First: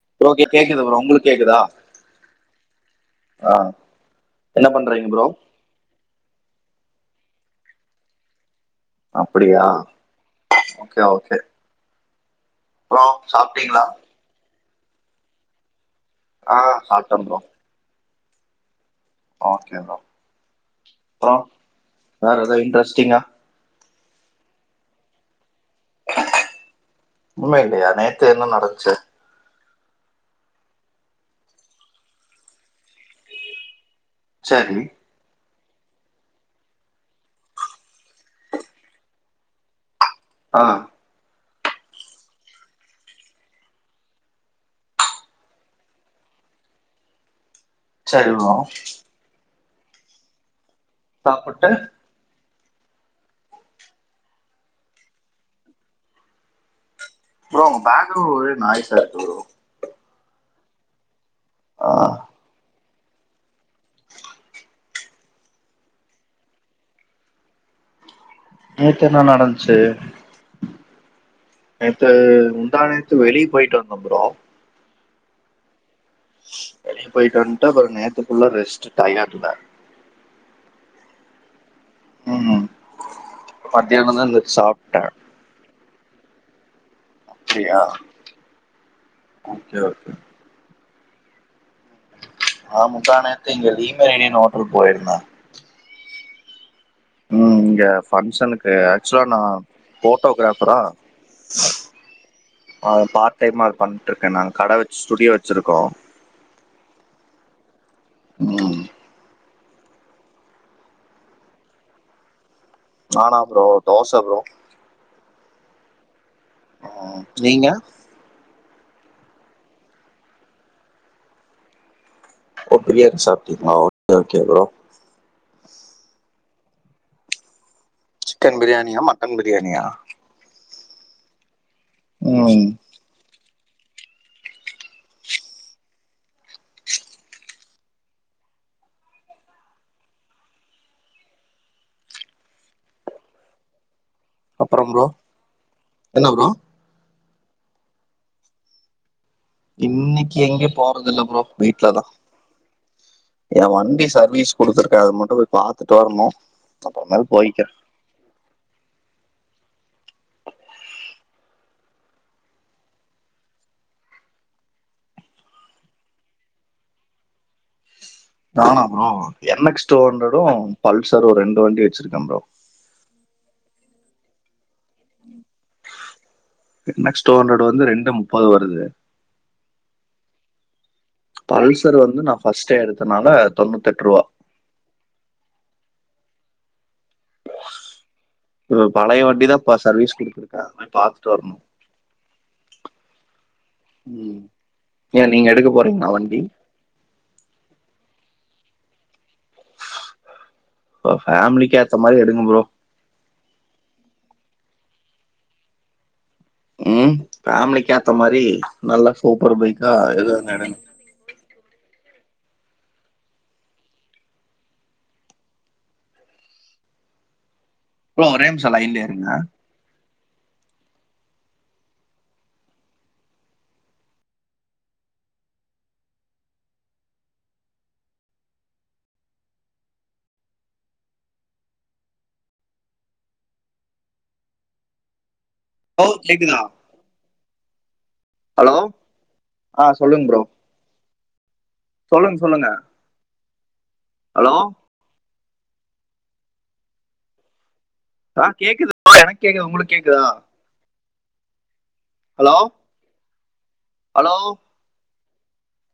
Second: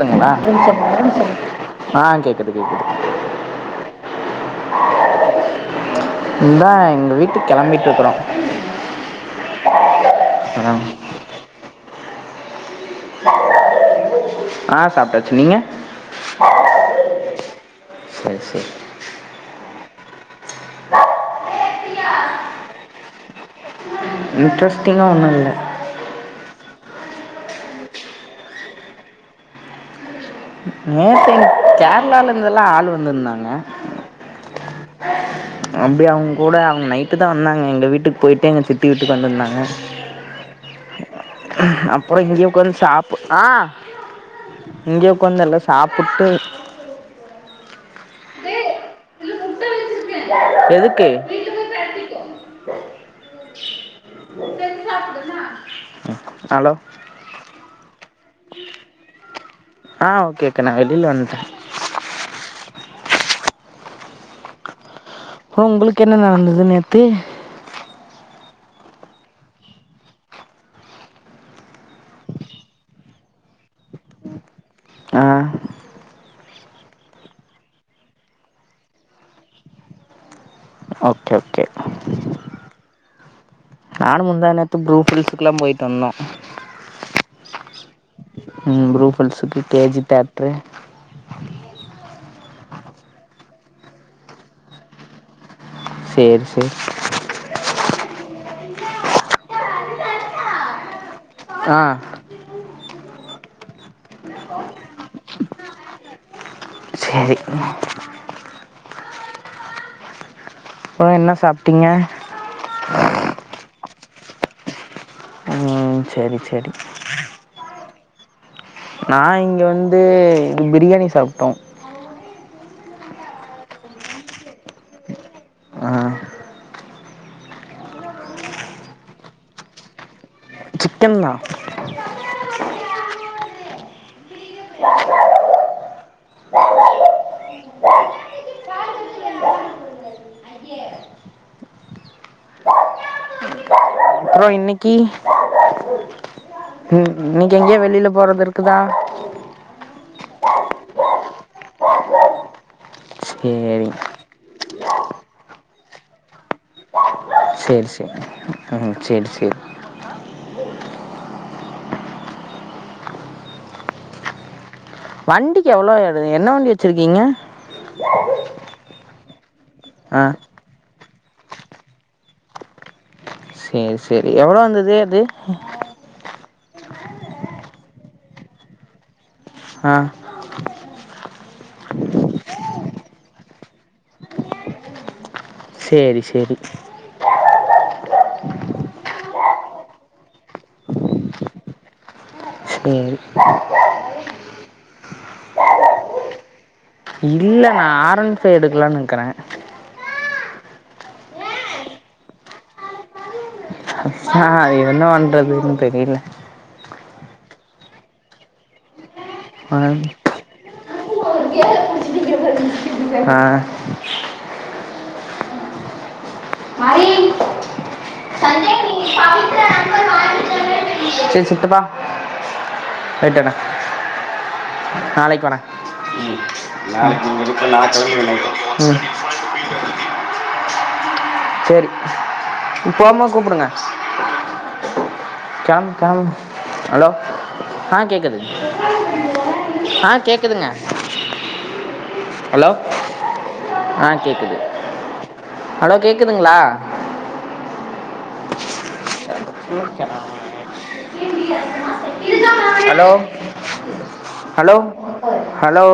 கேக்குதுங்களா ஓகே கேக்குது ப்ரோ உங்களுக்கு கேக்குதா ஆ கேக்குது கேக்குது ஆ என்ன பண்றீங்க ப்ரோ இந்தா எங்க வீட்டு கெளம்பிட்டு இருக்குறோ அப்டியா ஓகே ஓகே அப்பறோ சாப்ட்டீங்களா ஆ சாப்ட்டாச்சு நீங்க ஆ சாப்ட்ட ப்ரோ செரி செரி ஓகோ ப்ரோ அப்றோ வேற எதுவு இன்ட்ரெஸ்டிங்கா இன்ட்ரெஸ்டிங்காக ஒன்னு இல்ல ஒன்னுமே இல்லயா நேத்து என்ன நடந்துச்சு நேத்து என்ன கேரளாலேருந்து எல்லா ஆள் வந்துருந்தாங்க சரி அப்டி அவுங்கூட அவுங்க நைட்டு தா வந்தாங்க எங்க வீட்டுக்கு போயிட்டு எங்க சித்தி வீட்டுக்கு வந்திருந்தாங்க ஆ அப்பறோ இங்கேய உக்காந்து சாப்பு ஆ இங்கேயே உக்காந்து எல்லா சாப்புட்டு சரி ப்ரோ எதுக்கு புட்டு ஹலோ ப்ரோ உங்க பேக்ரவுண்ட் ஒரே நாய்ஸ்சா இருக்கு ப்ரோ ஆ ஓகே கே நா வெளில வந்டே ஆ ஓ உங்களுக்கு என்ன நடந்தது நேத்து நேத்து என்ன நடந்ச்சு நேத்து முந்தா நேத்து வெளியே போயிட்டு வந்தோம் ப்ரோ ஆ வெளியே போயிட்டு வந்ட்டு அப்பறம் நேத்து ஃபுல்லா ரெஸ்டு டயட்ல ஓகே ஓகே ம் மத்தியானந்தா எந்திரிச்சு சாப்ட்ட இதுக்லாம் போயிட்டு வந்தோ அப்டியா ம் ப்ரூஃபுல்ஸுக்கு கே ஜி தேட்ரு ஆ முந்தா நேத்து இங்க லீ மெரிடியன் ஹோட்டல் போயிருந்த சேரி சேரி ம் இங்க ஃபங்க்ஷனுக்கு ஆக்சுலா நா ஃபோட்டோகிராஃபரா ஆ ஆ த பார்ட் டைமா அது பண்ட்டு இருக்கே நாங்க கட வச் ஸ்டுடியோ வச்சிருக்கோ செரி ம் பா என்ன சாப்ட்டீங்க நானா ப்ரோ தோச ப்ரோ ம் செரி செரி ம் நீங்க நா இங்க வந்து பிரியாணி சாப்ட்டோ ஒ பிரியாணி சாப்ட்டீங்ளா ஓகே ஓகே ப்ரோ ஆ சிக்கன் பிரியாணியா மட்டன் பிரியாணியா சிக்கன் தா ம் அப்றோ அப்புறம் இன்னைக்கி ப்ரோ என்ன ப்ரோ ம் இன்னைக்கி எங்கயோ வெளில போறது இருக்குதா இன்னைக்கி எங்கயு போறதுல்ல ப்ரோ வீட்லதா என் சரி வண்டி சர்வீஸ் குடுத்துருக்கே அது மட்டு போய் பாத்துட்டு வரணு அப்பறமேல் போய் சேரி சேரி ம் ஹும் சேரி சேரி வண்டிக்கி எவ்ளோ என்ன வண்டி வச்சிருக்கீங்க நானா ப்ரோ என் எக்ஸ் டூ ஹண்டரடூ பல்சரு ரெண்டு வண்டி வச்சிருக்கே ப்ரோ ஏ செரி எவ்ளோ வந்துது அது என்ன க்ஸ் டூஹண்ரட் வந்து ரெண்டு முப்பது வருது ஆ பல்சர் வந்து நா ஃபஸ்ட்டே எடுத்தனால தொண்ணூத் எட்டு ரூவா சேரி சேரி ம் பழய வண்டி தா பா சர்வீஸ் குடுத்துருக்கே போய் பாத்துட்டு வரணு ம் ம் ஏன் நீங்க எடுக்க போறீங்களா வண்டி இல்ல நா ஆரன்ஃபை எடுக்கலானு இருக்கிறே உங்க ஃபேமிலிக்கு ஏத்த மாரி எடுங்க ப்ரோ ஹா என்ன பண்றதுனு தெரியல ம் ஃபேமிலிக்கு ஏத்த மாரி நல்லா சூப்பர் பைக்கா எடுங்க எடுங்க ஆ மாறி ப்ரோ ஒரே நிம்ஷோ லைன்லயே இருங்க சரி சித்துப்பா வெட்டுன நாளைக்கு போனே உம் நாளைக்குங்க இருப்ப நா கிழட்டோம் சரி இப்பமா கூப்பிடுங்க ஓ கேக்குதா ஆ கேட்குது ஆ சொல்லுங் ப்ரோ சொல்லுங்க சொல்லுங்க ஆ ஹலோ கேக்குது ஹலோ கேக்குதுங்களா ஆ கேக்குது எனக்கு கேக்குது உங்களுக்கு கேக்குதா ஹலோ ஹலோ ஹலோ ஹலோ